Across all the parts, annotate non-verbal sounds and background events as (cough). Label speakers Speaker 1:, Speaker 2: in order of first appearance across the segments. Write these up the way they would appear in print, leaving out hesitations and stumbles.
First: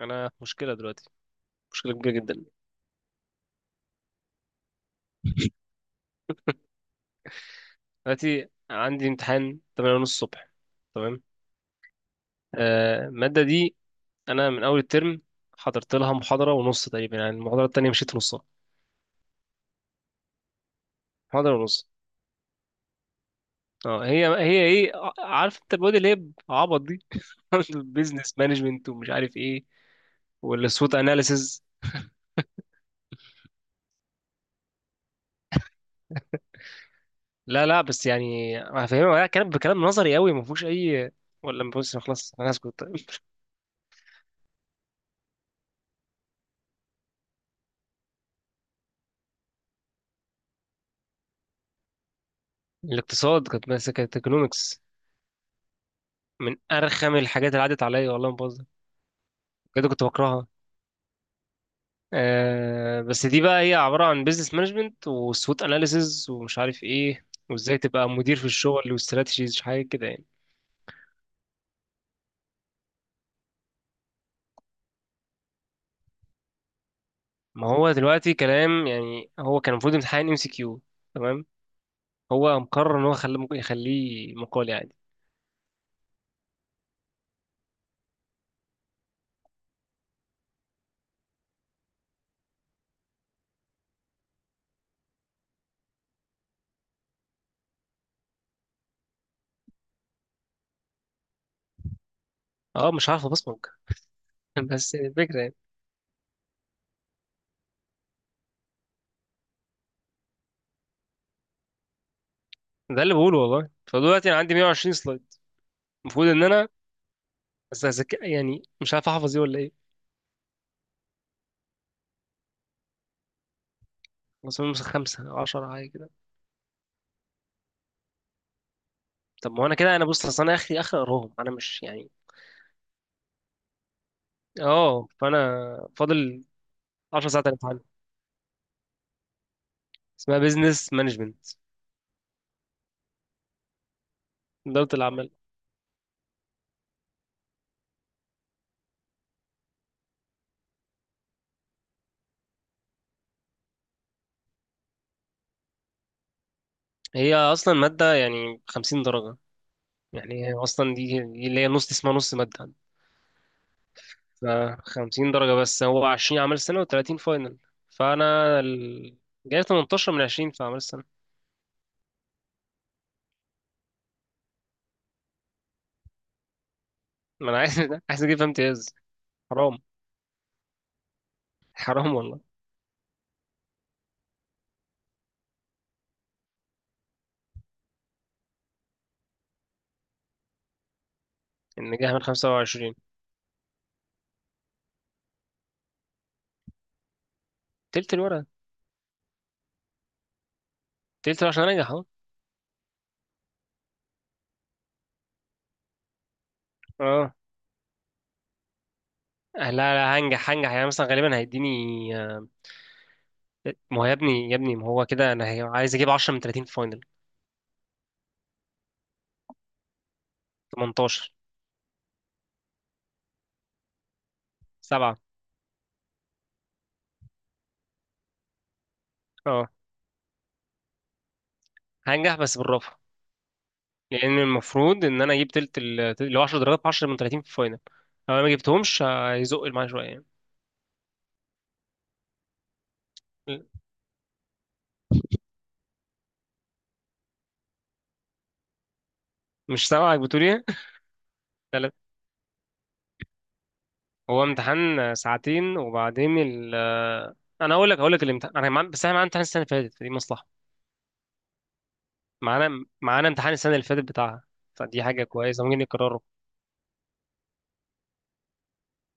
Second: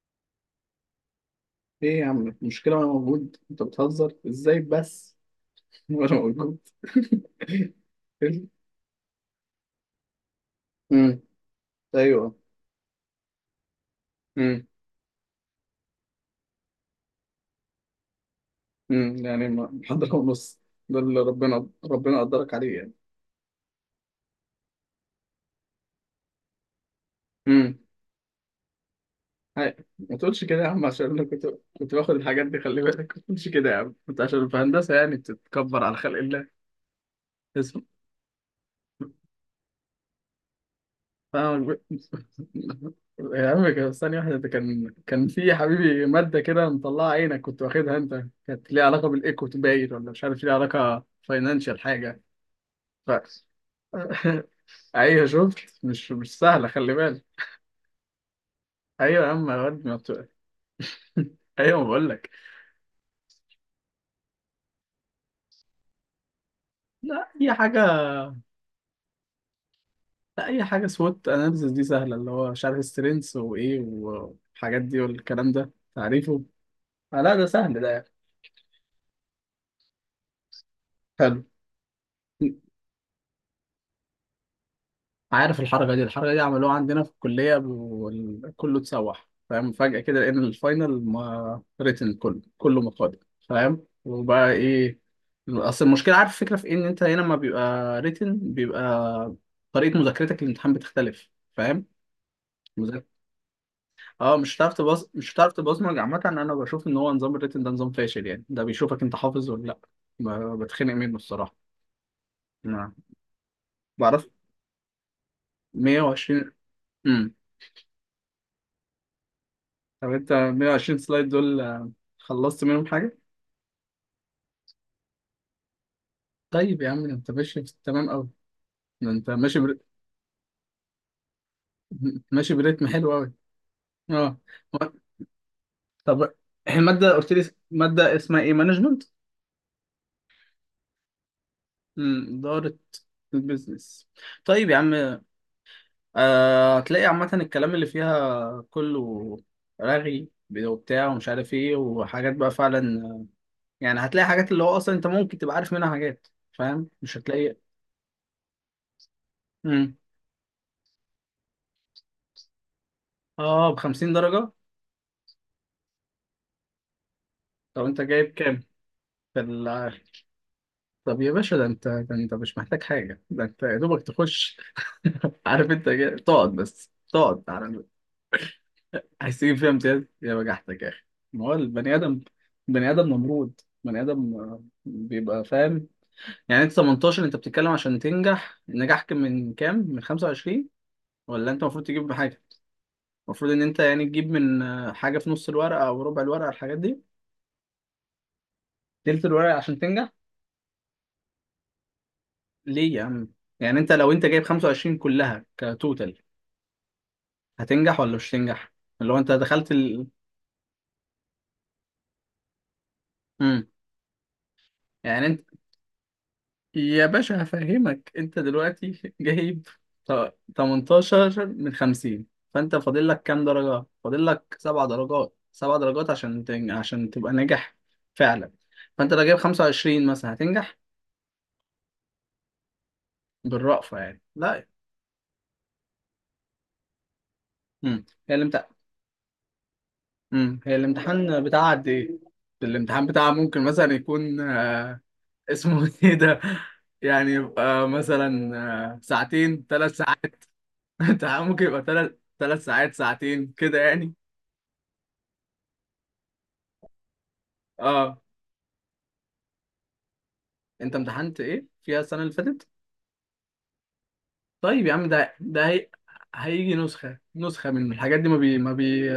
Speaker 1: انا في مشكله دلوقتي، مشكله
Speaker 2: ايه يا
Speaker 1: كبيره
Speaker 2: عم
Speaker 1: جدا.
Speaker 2: المشكلة وانا موجود، انت بتهزر ازاي بس؟ (laughs) وانا موجود (laughs)
Speaker 1: دلوقتي عندي امتحان 8:30 الصبح.
Speaker 2: امم.
Speaker 1: تمام.
Speaker 2: ايوه.
Speaker 1: الماده دي، انا من
Speaker 2: امم.
Speaker 1: اول الترم حضرت لها محاضره ونص تقريبا، يعني المحاضره التانيه مشيت في نصها.
Speaker 2: يعني محضر ونص. ده اللي
Speaker 1: محاضره
Speaker 2: ربنا
Speaker 1: ونص.
Speaker 2: ربنا قدرك عليه يعني.
Speaker 1: اه هي ايه، عارف انت المواد اللي هي عبط دي (laughs)
Speaker 2: امم.
Speaker 1: البيزنس مانجمنت ومش عارف ايه
Speaker 2: هاي ما تقولش كده يا عم،
Speaker 1: والسوت
Speaker 2: عشان انا كنت
Speaker 1: اناليسز.
Speaker 2: كنت باخد الحاجات دي، خلي بالك ما تقولش كده يا عم انت، عشان في هندسة يعني بتتكبر على خلق الله.
Speaker 1: لا لا،
Speaker 2: اسمع.
Speaker 1: بس يعني هفهمها كلام بكلام نظري قوي، ما فيهوش اي، ولا ما
Speaker 2: فاهم؟
Speaker 1: فيهوش،
Speaker 2: (laughs)
Speaker 1: خلاص انا هسكت.
Speaker 2: يا عم ثانية واحدة، ده كان في حبيبي مادة كده مطلعة عينك، كنت واخدها أنت، كانت ليها علاقة بالإيكو، باين، ولا مش عارف ليها علاقة فاينانشال حاجة.
Speaker 1: (laughs)
Speaker 2: ف...
Speaker 1: الاقتصاد كانت ماسكه ايكونومكس،
Speaker 2: (laughs) أيوه شفت، مش
Speaker 1: من
Speaker 2: سهلة، خلي
Speaker 1: ارخم
Speaker 2: بالك.
Speaker 1: الحاجات اللي عدت عليا، والله ما بهزر،
Speaker 2: أيوه يا عم يا واد
Speaker 1: بجد
Speaker 2: ما
Speaker 1: كنت
Speaker 2: بت-
Speaker 1: بكرهها.
Speaker 2: (laughs) أيوه، ما بقول لك.
Speaker 1: بس دي بقى هي عباره عن بيزنس مانجمنت وسوت اناليسز ومش عارف ايه،
Speaker 2: لا، أي
Speaker 1: وازاي
Speaker 2: حاجة.
Speaker 1: تبقى مدير في الشغل واستراتيجيز حاجه كده يعني.
Speaker 2: لا، أي حاجة، سوت أناليسيس دي سهلة، اللي هو مش عارف سترينث وإيه والحاجات دي والكلام ده، تعريفه. آه، لا ده
Speaker 1: ما
Speaker 2: سهل ده
Speaker 1: هو
Speaker 2: يعني.
Speaker 1: دلوقتي كلام يعني. هو كان المفروض امتحان ام سي كيو،
Speaker 2: حلو.
Speaker 1: تمام، هو مقرر ان هو خليه، ممكن يخليه مقالي عادي.
Speaker 2: عارف الحركه دي، الحركه دي عملوها عندنا في الكليه وكله اتسوح، فاهم؟ فجاه كده لقينا الفاينل، ما ريتن، كله كله مقالي. فاهم؟ وبقى ايه؟ اصل المشكله، عارف الفكره في إيه؟ ان انت هنا ما بيبقى ريتن، بيبقى طريقه مذاكرتك للامتحان بتختلف. فاهم؟
Speaker 1: اه
Speaker 2: مذاكرة.
Speaker 1: مش عارف ابصمج.
Speaker 2: اه، مش
Speaker 1: (laughs)
Speaker 2: هتعرف
Speaker 1: بس يعني
Speaker 2: تبص، مش
Speaker 1: الفكره
Speaker 2: هتعرف
Speaker 1: يعني،
Speaker 2: تبصمج، عامه انا بشوف ان هو نظام الريتن ده نظام فاشل، يعني ده بيشوفك انت حافظ ولا لا. بتخنق منه الصراحه. ما
Speaker 1: ده اللي بقوله والله.
Speaker 2: بعرف.
Speaker 1: فدلوقتي انا عندي 120 سلايد المفروض ان
Speaker 2: 120.
Speaker 1: انا، بس يعني مش عارف احفظ ايه ولا ايه.
Speaker 2: طب انت 120 سلايد دول آه، خلصت منهم حاجة؟
Speaker 1: بس هم خمسه 10 حاجه كده.
Speaker 2: طيب يا عم، ده انت ماشي في التمام قوي، ده انت
Speaker 1: طب
Speaker 2: ماشي
Speaker 1: ما هو انا
Speaker 2: بر...
Speaker 1: كده، بص، اصل انا اخري اخر اقراهم، انا مش يعني،
Speaker 2: ماشي بريتم حلو قوي. اه،
Speaker 1: اه فانا
Speaker 2: طب
Speaker 1: فاضل
Speaker 2: المادة
Speaker 1: 10
Speaker 2: قلت
Speaker 1: ساعات
Speaker 2: لي،
Speaker 1: امتحان.
Speaker 2: مادة اسمها ايه، مانجمنت؟
Speaker 1: اسمها بيزنس مانجمنت،
Speaker 2: إدارة. البيزنس. طيب يا
Speaker 1: إدارة
Speaker 2: عم
Speaker 1: الأعمال.
Speaker 2: آه، هتلاقي عامة الكلام اللي فيها كله رغي وبتاع ومش عارف ايه وحاجات بقى فعلا، يعني هتلاقي حاجات اللي هو اصلا انت ممكن تبقى عارف منها حاجات، فاهم؟ مش
Speaker 1: هي
Speaker 2: هتلاقي.
Speaker 1: أصلا مادة يعني 50 درجة.
Speaker 2: مم.
Speaker 1: يعني هي أصلا دي اللي هي نص اسمها، نص مادة.
Speaker 2: اه، ب 50
Speaker 1: ف
Speaker 2: درجة.
Speaker 1: 50 درجة، بس هو 20 أعمال سنة و30 فاينل.
Speaker 2: طب انت جايب كام؟
Speaker 1: فأنا ال...
Speaker 2: في
Speaker 1: جايب
Speaker 2: ال-
Speaker 1: 18 من 20 في أعمال السنة.
Speaker 2: طب يا باشا، ده انت مش محتاج حاجة، ده انت يا دوبك تخش (laughs) عارف انت تقعد، بس تقعد
Speaker 1: ما أنا عايز
Speaker 2: على،
Speaker 1: (laughs) عايز أجيب فيها امتياز.
Speaker 2: عايز تجيب فيها
Speaker 1: حرام،
Speaker 2: امتياز، يا بجحتك يا اخي. ما هو البني
Speaker 1: حرام
Speaker 2: ادم،
Speaker 1: والله.
Speaker 2: بني ادم نمرود، بني ادم آه، بيبقى فاهم، يعني انت 18، انت بتتكلم عشان تنجح، نجاح كان من كام، من 25؟ ولا انت المفروض
Speaker 1: إن
Speaker 2: تجيب
Speaker 1: جاي من
Speaker 2: حاجة؟
Speaker 1: 25،
Speaker 2: المفروض ان انت يعني تجيب من آه، حاجة في نص الورقة او ربع الورقة، الحاجات دي.
Speaker 1: تلت الورقة.
Speaker 2: تلت الورقة عشان تنجح.
Speaker 1: تلت الورقة عشان أنجح أهو.
Speaker 2: ليه يا عم؟ يعني انت لو جايب 25 كلها كتوتال،
Speaker 1: أه
Speaker 2: هتنجح ولا مش هتنجح؟ اللي هو انت دخلت
Speaker 1: لا،
Speaker 2: ال...
Speaker 1: لا هنجح يعني مثلا غالبا هيديني.
Speaker 2: مم.
Speaker 1: ما هو يا ابني يا ابني، ما هو
Speaker 2: يعني
Speaker 1: كده انا
Speaker 2: انت،
Speaker 1: عايز اجيب 10 من 30 في فاينل.
Speaker 2: يا باشا هفهمك انت دلوقتي (laughs) جايب
Speaker 1: 18،
Speaker 2: 18 من 50. فانت فاضل لك كام درجة؟ فاضل لك سبع
Speaker 1: 7.
Speaker 2: درجات، سبع درجات عشان عشان تبقى ناجح. فعلا. فانت لو جايب
Speaker 1: اه
Speaker 2: 25 مثلا هتنجح.
Speaker 1: هنجح بس بالرافع،
Speaker 2: بالرأفة يعني
Speaker 1: لان
Speaker 2: لا.
Speaker 1: المفروض ان انا اجيب تلت ال اللي هو 10 درجات، في 10 من 30 في فاينل.
Speaker 2: مم.
Speaker 1: لو انا ما جبتهمش هيزق معايا شويه يعني.
Speaker 2: هي الامتحان بتاعها قد ايه؟ الامتحان بتاعها ممكن مثلا يكون اسمه (laughs) ايه ده، يعني يبقى مثلا آه، ساعتين،
Speaker 1: مش
Speaker 2: ثلاث
Speaker 1: سامعك بتقول
Speaker 2: ساعات.
Speaker 1: ايه.
Speaker 2: (laughs) انت ممكن
Speaker 1: (laughs) لا
Speaker 2: يبقى
Speaker 1: لا،
Speaker 2: ثلاث، ثلاث ساعات، ساعتين كده يعني.
Speaker 1: هو امتحان ساعتين وبعدين انا اقول لك اقول
Speaker 2: اه.
Speaker 1: لك الامتحان، بس احنا معانا امتحان السنه اللي فاتت، فدي مصلحه.
Speaker 2: انت امتحنت ايه فيها السنة اللي فاتت؟
Speaker 1: معانا امتحان السنه اللي فاتت بتاعها،
Speaker 2: طيب يا
Speaker 1: فدي
Speaker 2: عم
Speaker 1: حاجه
Speaker 2: ده
Speaker 1: كويسه
Speaker 2: ده
Speaker 1: ممكن
Speaker 2: هي...
Speaker 1: يكرروا.
Speaker 2: هيجي نسخة، نسخة من الحاجات دي،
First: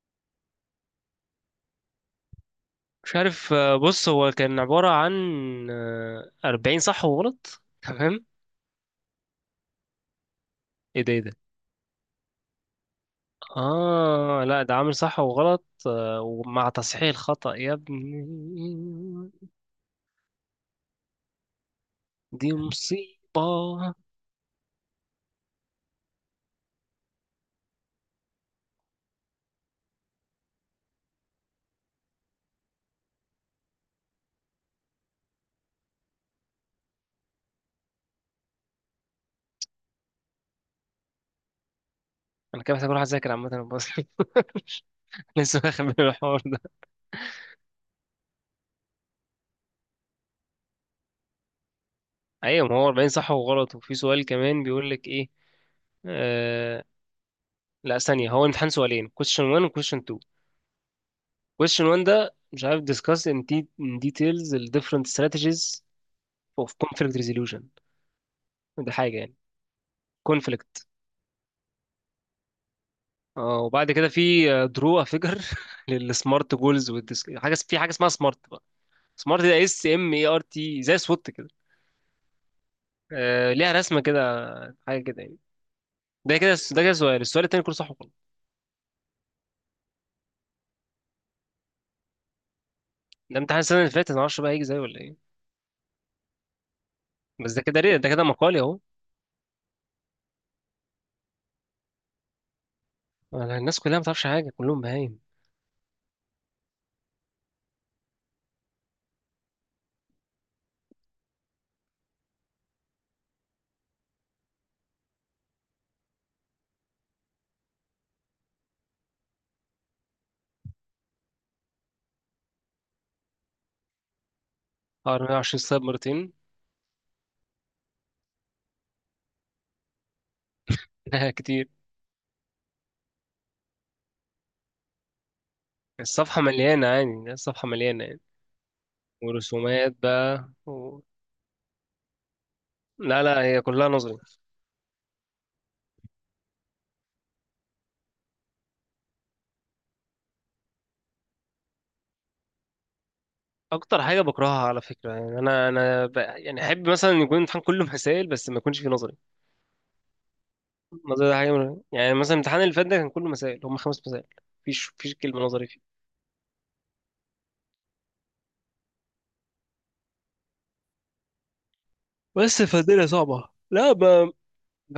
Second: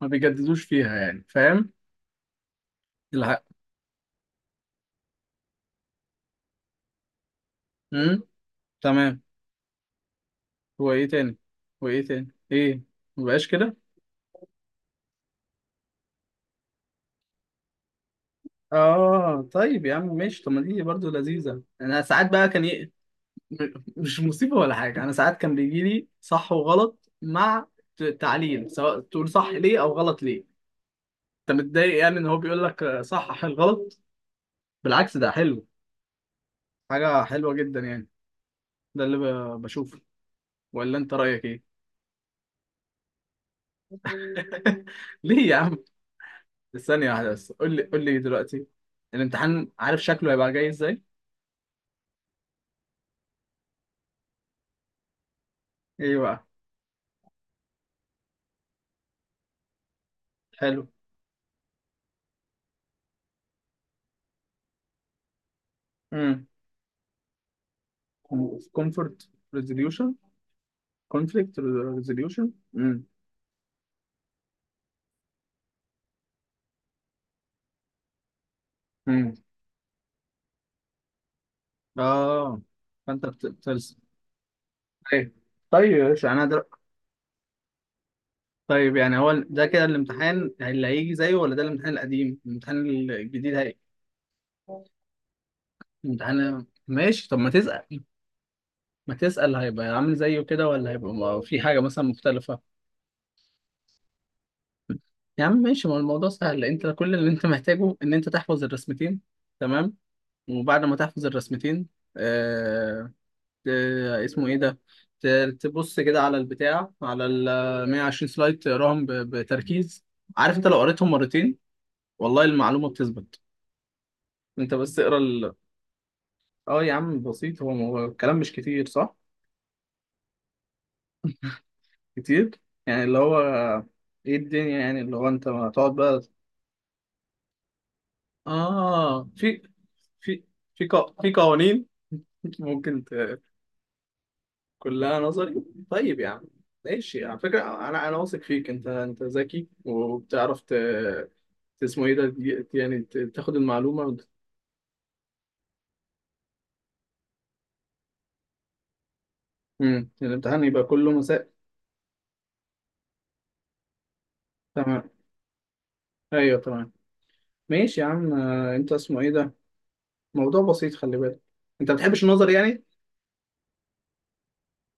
Speaker 2: ما بيجددوش فيها يعني، فاهم؟
Speaker 1: مش
Speaker 2: الحق.
Speaker 1: عارف. بص هو كان عبارة عن 40 صح وغلط،
Speaker 2: امم.
Speaker 1: تمام.
Speaker 2: تمام. هو
Speaker 1: ايه
Speaker 2: ايه
Speaker 1: ده ايه ده
Speaker 2: تاني؟ هو ايه تاني ايه؟ مبقاش كده.
Speaker 1: آه لا، ده عامل صح وغلط ومع تصحيح الخطأ يا ابني.
Speaker 2: اه طيب يا عم ماشي، طب ما دي برضه لذيذة، انا ساعات بقى
Speaker 1: دي
Speaker 2: كان
Speaker 1: مصيبة.
Speaker 2: مش مصيبة ولا حاجة، أنا ساعات كان بيجي لي صح وغلط مع تعليل، سواء تقول صح ليه أو غلط ليه. أنت متضايق يعني إن هو بيقول لك آه، صحح الغلط؟ بالعكس ده حلو، حاجة حلوة جدا يعني، ده اللي بشوفه، ولا أنت رأيك إيه؟
Speaker 1: أنا كده محتاج أروح أذاكر عامة بس.
Speaker 2: (laughs)
Speaker 1: (laughs)
Speaker 2: ليه يا
Speaker 1: لسه
Speaker 2: عم؟
Speaker 1: واخد بالي من الحوار ده.
Speaker 2: ثانية واحدة بس، قول لي دلوقتي، الامتحان عارف شكله هيبقى جاي إزاي؟
Speaker 1: أيوة، ما هو 40 صح وغلط، وفي سؤال كمان بيقول لك إيه.
Speaker 2: إيه بقى؟
Speaker 1: آه... لا ثانية، هو الامتحان سؤالين: question 1 و question 2.
Speaker 2: حلو.
Speaker 1: question 1 ده مش عارف، discuss in, de in details the different strategies
Speaker 2: امم.
Speaker 1: اوف كونفليكت ريزوليوشن ده حاجه
Speaker 2: كومفورت
Speaker 1: يعني،
Speaker 2: ريزوليوشن.
Speaker 1: كونفليكت.
Speaker 2: كونفليكت ريزوليوشن. امم.
Speaker 1: اه وبعد كده في درو فيجر للسمارت جولز (laughs) والديسك حاجه، في حاجه اسمها سمارت بقى. سمارت ده اس ام اي ار تي زي سوت كده.
Speaker 2: اه، فانت
Speaker 1: آه ليها
Speaker 2: بترسم.
Speaker 1: رسمه كده، حاجه كده
Speaker 2: ايوه.
Speaker 1: يعني.
Speaker 2: طيب يا باشا،
Speaker 1: ده كده ده كده السؤال التاني كله صح وغلط.
Speaker 2: طيب يعني هو ده كده الامتحان اللي هيجي زيه ولا ده الامتحان القديم، الامتحان
Speaker 1: ده
Speaker 2: الجديد
Speaker 1: امتحان السنه
Speaker 2: هيجي؟
Speaker 1: اللي فاتت، انا معرفش بقى هيجي زيه ولا ايه.
Speaker 2: الامتحان ماشي، طب ما
Speaker 1: بس ده كده
Speaker 2: تسأل،
Speaker 1: ده كده مقالي اهو.
Speaker 2: ما تسأل هيبقى عامل زيه كده ولا هيبقى في حاجة مثلا مختلفة.
Speaker 1: أنا الناس كلها ما تعرفش حاجه، كلهم بهايم.
Speaker 2: يا عم ماشي، ما هو الموضوع سهل، انت كل اللي انت محتاجه ان انت تحفظ الرسمتين، تمام، وبعد ما تحفظ الرسمتين آه، آه، اسمه ايه ده، تبص كده على البتاع، على ال 120 سلايد، تقراهم بتركيز. عارف انت لو قريتهم مرتين، والله المعلومة بتثبت، انت بس اقرا
Speaker 1: اه
Speaker 2: ال...
Speaker 1: 120 سلايد مرتين؟
Speaker 2: اه يا عم بسيط، هو الكلام مش كتير، صح؟
Speaker 1: (laughs) لا كتير.
Speaker 2: كتير. يعني اللي هو ايه الدنيا، يعني اللي هو انت هتقعد بقى.
Speaker 1: الصفحه مليانه يعني، الصفحه مليانه يعني،
Speaker 2: اه. في،
Speaker 1: ورسومات
Speaker 2: في
Speaker 1: بقى
Speaker 2: في
Speaker 1: و...
Speaker 2: في قوانين، (laughs) ممكن
Speaker 1: لا لا هي كلها نظري.
Speaker 2: كلها نظري. طيب يا عم، ماشي على فكرة، أنا واثق فيك، أنت ذكي وبتعرف ت... اسمه إيه ده، يعني تاخد المعلومة
Speaker 1: اكتر حاجه بكرهها على فكره، يعني انا يعني احب مثلا يكون الامتحان كله مسائل بس ما يكونش فيه نظري.
Speaker 2: مم. الامتحان يبقى كله
Speaker 1: النظري ده
Speaker 2: مساء.
Speaker 1: حاجه يعني مثلا الامتحان اللي فات ده كان كله مسائل، هم 5 مسائل، مفيش
Speaker 2: تمام.
Speaker 1: مفيش كلمه نظري فيه.
Speaker 2: أيوه تمام. ماشي يا عم آه، أنت اسمه إيه ده، موضوع بسيط خلي بالك، أنت ما بتحبش النظر
Speaker 1: بس
Speaker 2: يعني؟
Speaker 1: فالدنيا صعبه، لا ما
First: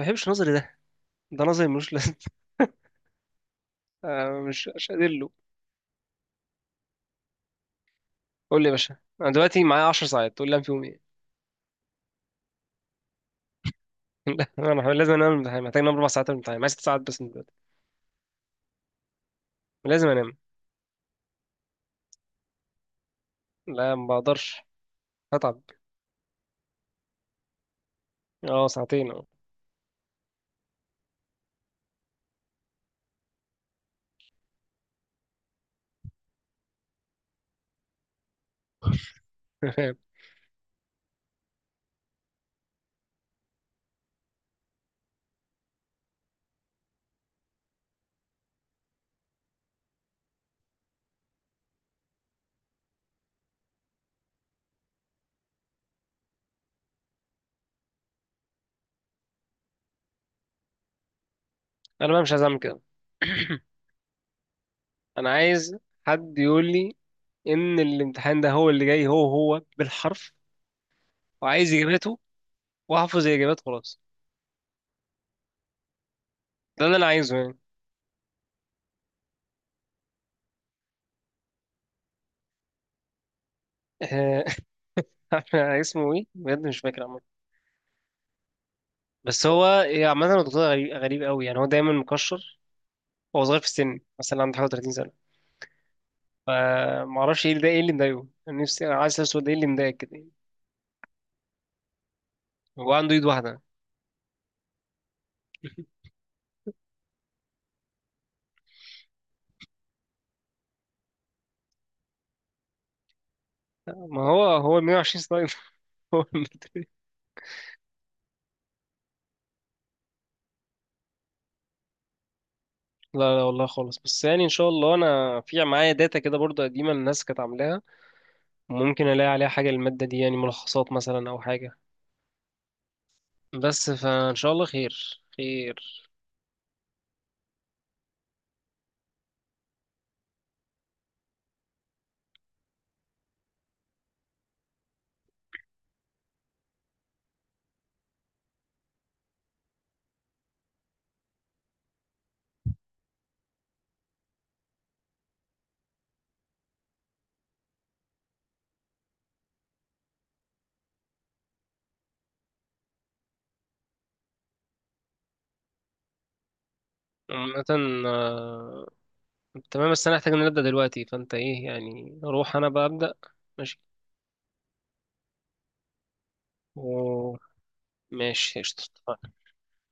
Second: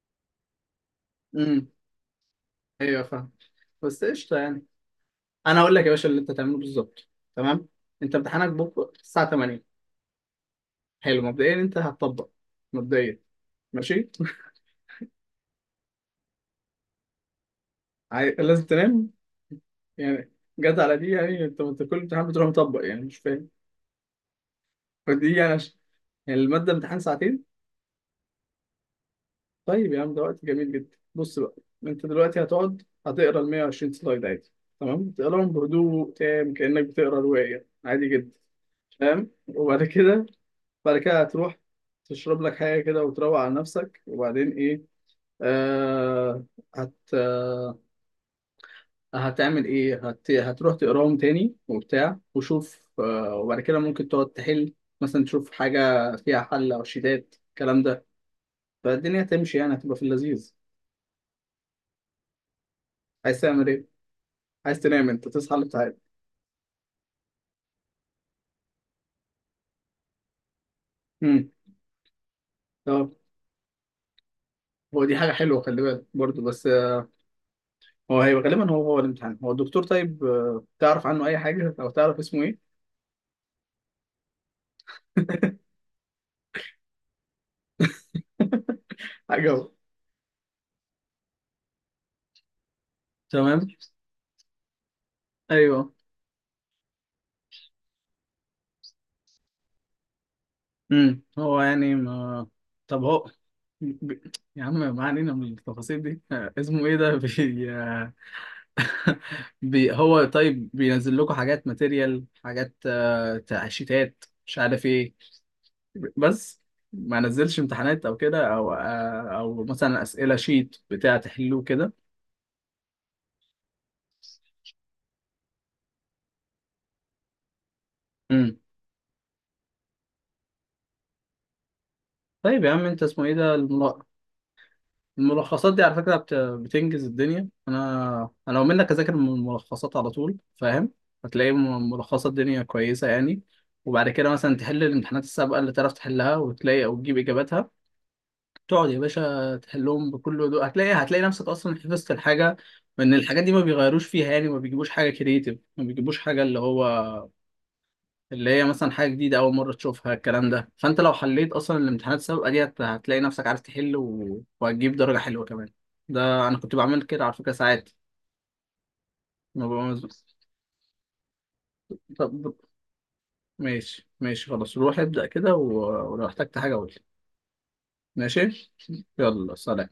Speaker 1: بحبش النظري ده، ده نظري
Speaker 2: امم.
Speaker 1: ملوش لازمه.
Speaker 2: أيوه فاهم، بس
Speaker 1: (laughs)
Speaker 2: قشطة
Speaker 1: آه،
Speaker 2: يعني.
Speaker 1: مش قادر له.
Speaker 2: أنا هقول لك يا باشا اللي أنت تعمله بالظبط، تمام. أنت امتحانك
Speaker 1: قول لي يا
Speaker 2: بكرة
Speaker 1: باشا،
Speaker 2: الساعة
Speaker 1: انا دلوقتي
Speaker 2: 8.
Speaker 1: معايا 10 ساعات، تقول لي انام فيهم ايه.
Speaker 2: حلو، مبدئيا أنت هتطبق، مبدئيا ماشي.
Speaker 1: (laughs) لا انا لازم انام، الامتحان محتاج انام 4 ساعات من الامتحان. معايا 6 ساعات بس من دلوقتي.
Speaker 2: لازم تنام
Speaker 1: لازم
Speaker 2: يعني،
Speaker 1: انام،
Speaker 2: جت على دي يعني، انت كل امتحان بتروح مطبق يعني، مش فاهم.
Speaker 1: لا ما بقدرش،
Speaker 2: فدي يعني
Speaker 1: هتعب.
Speaker 2: يعني المادة امتحان ساعتين.
Speaker 1: اه ساعتين، اه.
Speaker 2: طيب يا عم، ده وقت جميل جدا، بص بقى، انت دلوقتي هتقعد هتقرا ال 120 سلايد عادي، تمام، تقراهم بهدوء تام، كأنك بتقرا رواية عادي جدا، فاهم؟ وبعد
Speaker 1: (laughs)
Speaker 2: كده، بعد كده هتروح تشرب لك حاجة كده وتروق على نفسك، وبعدين ايه؟ آه، هت هتعمل ايه، هتروح تقراهم تاني وبتاع وشوف آه، وبعد كده ممكن تقعد تحل، مثلا تشوف حاجة فيها حل أو شيتات الكلام ده، فالدنيا هتمشي يعني، هتبقى في اللذيذ.
Speaker 1: انا بقى مش عايز اعمل كده.
Speaker 2: عايز تعمل
Speaker 1: (clears throat) (coughs)
Speaker 2: ايه؟ عايز تنام انت
Speaker 1: انا
Speaker 2: تصحى على
Speaker 1: عايز
Speaker 2: الامتحان؟
Speaker 1: حد يقول لي ان الامتحان ده هو اللي جاي، هو هو بالحرف،
Speaker 2: امم.
Speaker 1: وعايز اجاباته،
Speaker 2: طب،
Speaker 1: واحفظ الاجابات خلاص.
Speaker 2: هو دي حاجة حلوة خلي بالك برضه، بس
Speaker 1: ده اللي
Speaker 2: آه،
Speaker 1: انا عايزه يعني.
Speaker 2: هو هيبقى غالبا هو الامتحان، هو الدكتور طيب آه، تعرف عنه أي حاجة أو تعرف اسمه ايه؟
Speaker 1: آه، (laughs) اسمه ايه بجد؟ مش فاكر عامه. بس
Speaker 2: حاجة
Speaker 1: هو
Speaker 2: هو.
Speaker 1: إيه، عامه هو دكتور غريب، غريب قوي يعني. هو دايما مكشر، هو صغير في
Speaker 2: تمام.
Speaker 1: السن، مثلا عنده حاجه 30 سنه.
Speaker 2: ايوه.
Speaker 1: فما اعرفش ايه اللي ده، ايه اللي مضايقه. انا نفسي انا عايز اسال، ده ايه اللي مضايقك كده يعني.
Speaker 2: هو يعني ما،
Speaker 1: هو
Speaker 2: طب
Speaker 1: عنده ايد
Speaker 2: هو
Speaker 1: واحده.
Speaker 2: ب... يا عم ما علينا من التفاصيل دي (laughs) آه، اسمه ايه ده، آه، (laughs) هو طيب بينزل لكم حاجات، ماتيريال، حاجات آه،
Speaker 1: ما
Speaker 2: تعشيتات
Speaker 1: هو
Speaker 2: مش
Speaker 1: هو
Speaker 2: عارف ايه،
Speaker 1: 120 سلايد.
Speaker 2: بس،
Speaker 1: (laughs)
Speaker 2: ما نزلش امتحانات او كده، او آه، او مثلا اسئله شيت بتاع تحلوه كده.
Speaker 1: لا لا والله خالص، بس يعني ان شاء الله انا في معايا داتا كده برضه قديمه، الناس كانت عاملاها،
Speaker 2: امم.
Speaker 1: ممكن الاقي عليها حاجه الماده دي، يعني ملخصات مثلا او حاجه.
Speaker 2: طيب يا عم انت اسمه ايه ده،
Speaker 1: بس فان شاء الله خير
Speaker 2: الملخصات دي
Speaker 1: خير.
Speaker 2: على فكرة بتنجز الدنيا، أنا لو منك أذاكر من الملخصات على طول، فاهم؟ هتلاقي ملخصات الدنيا كويسة يعني، وبعد كده مثلا تحل الامتحانات السابقة اللي تعرف تحلها وتلاقي أو تجيب إجاباتها، تقعد يا باشا تحلهم بكل هدوء، هتلاقي نفسك أصلا حفظت الحاجة، وإن الحاجات دي ما بيغيروش فيها، يعني ما بيجيبوش حاجة كريتيف، ما بيجيبوش حاجة اللي هو اللي هي مثلا حاجة جديدة أول مرة تشوفها، الكلام ده، فأنت لو حليت أصلا الامتحانات السابقة دي هتلاقي نفسك عارف تحل وهتجيب درجة حلوة كمان، ده أنا كنت بعمل كده على فكرة
Speaker 1: عامه
Speaker 2: ساعات.
Speaker 1: آه،
Speaker 2: ما
Speaker 1: تمام. بس
Speaker 2: ببقى-
Speaker 1: انا هحتاج ان أنا ابدا دلوقتي، فانت ايه يعني،
Speaker 2: طب
Speaker 1: روح انا بقى ابدا. ماشي.
Speaker 2: ماشي، ماشي خلاص، روح ابدأ كده ولو احتجت حاجة قول لي.
Speaker 1: و- ماشي
Speaker 2: ماشي،
Speaker 1: قشطة.
Speaker 2: يلا سلام.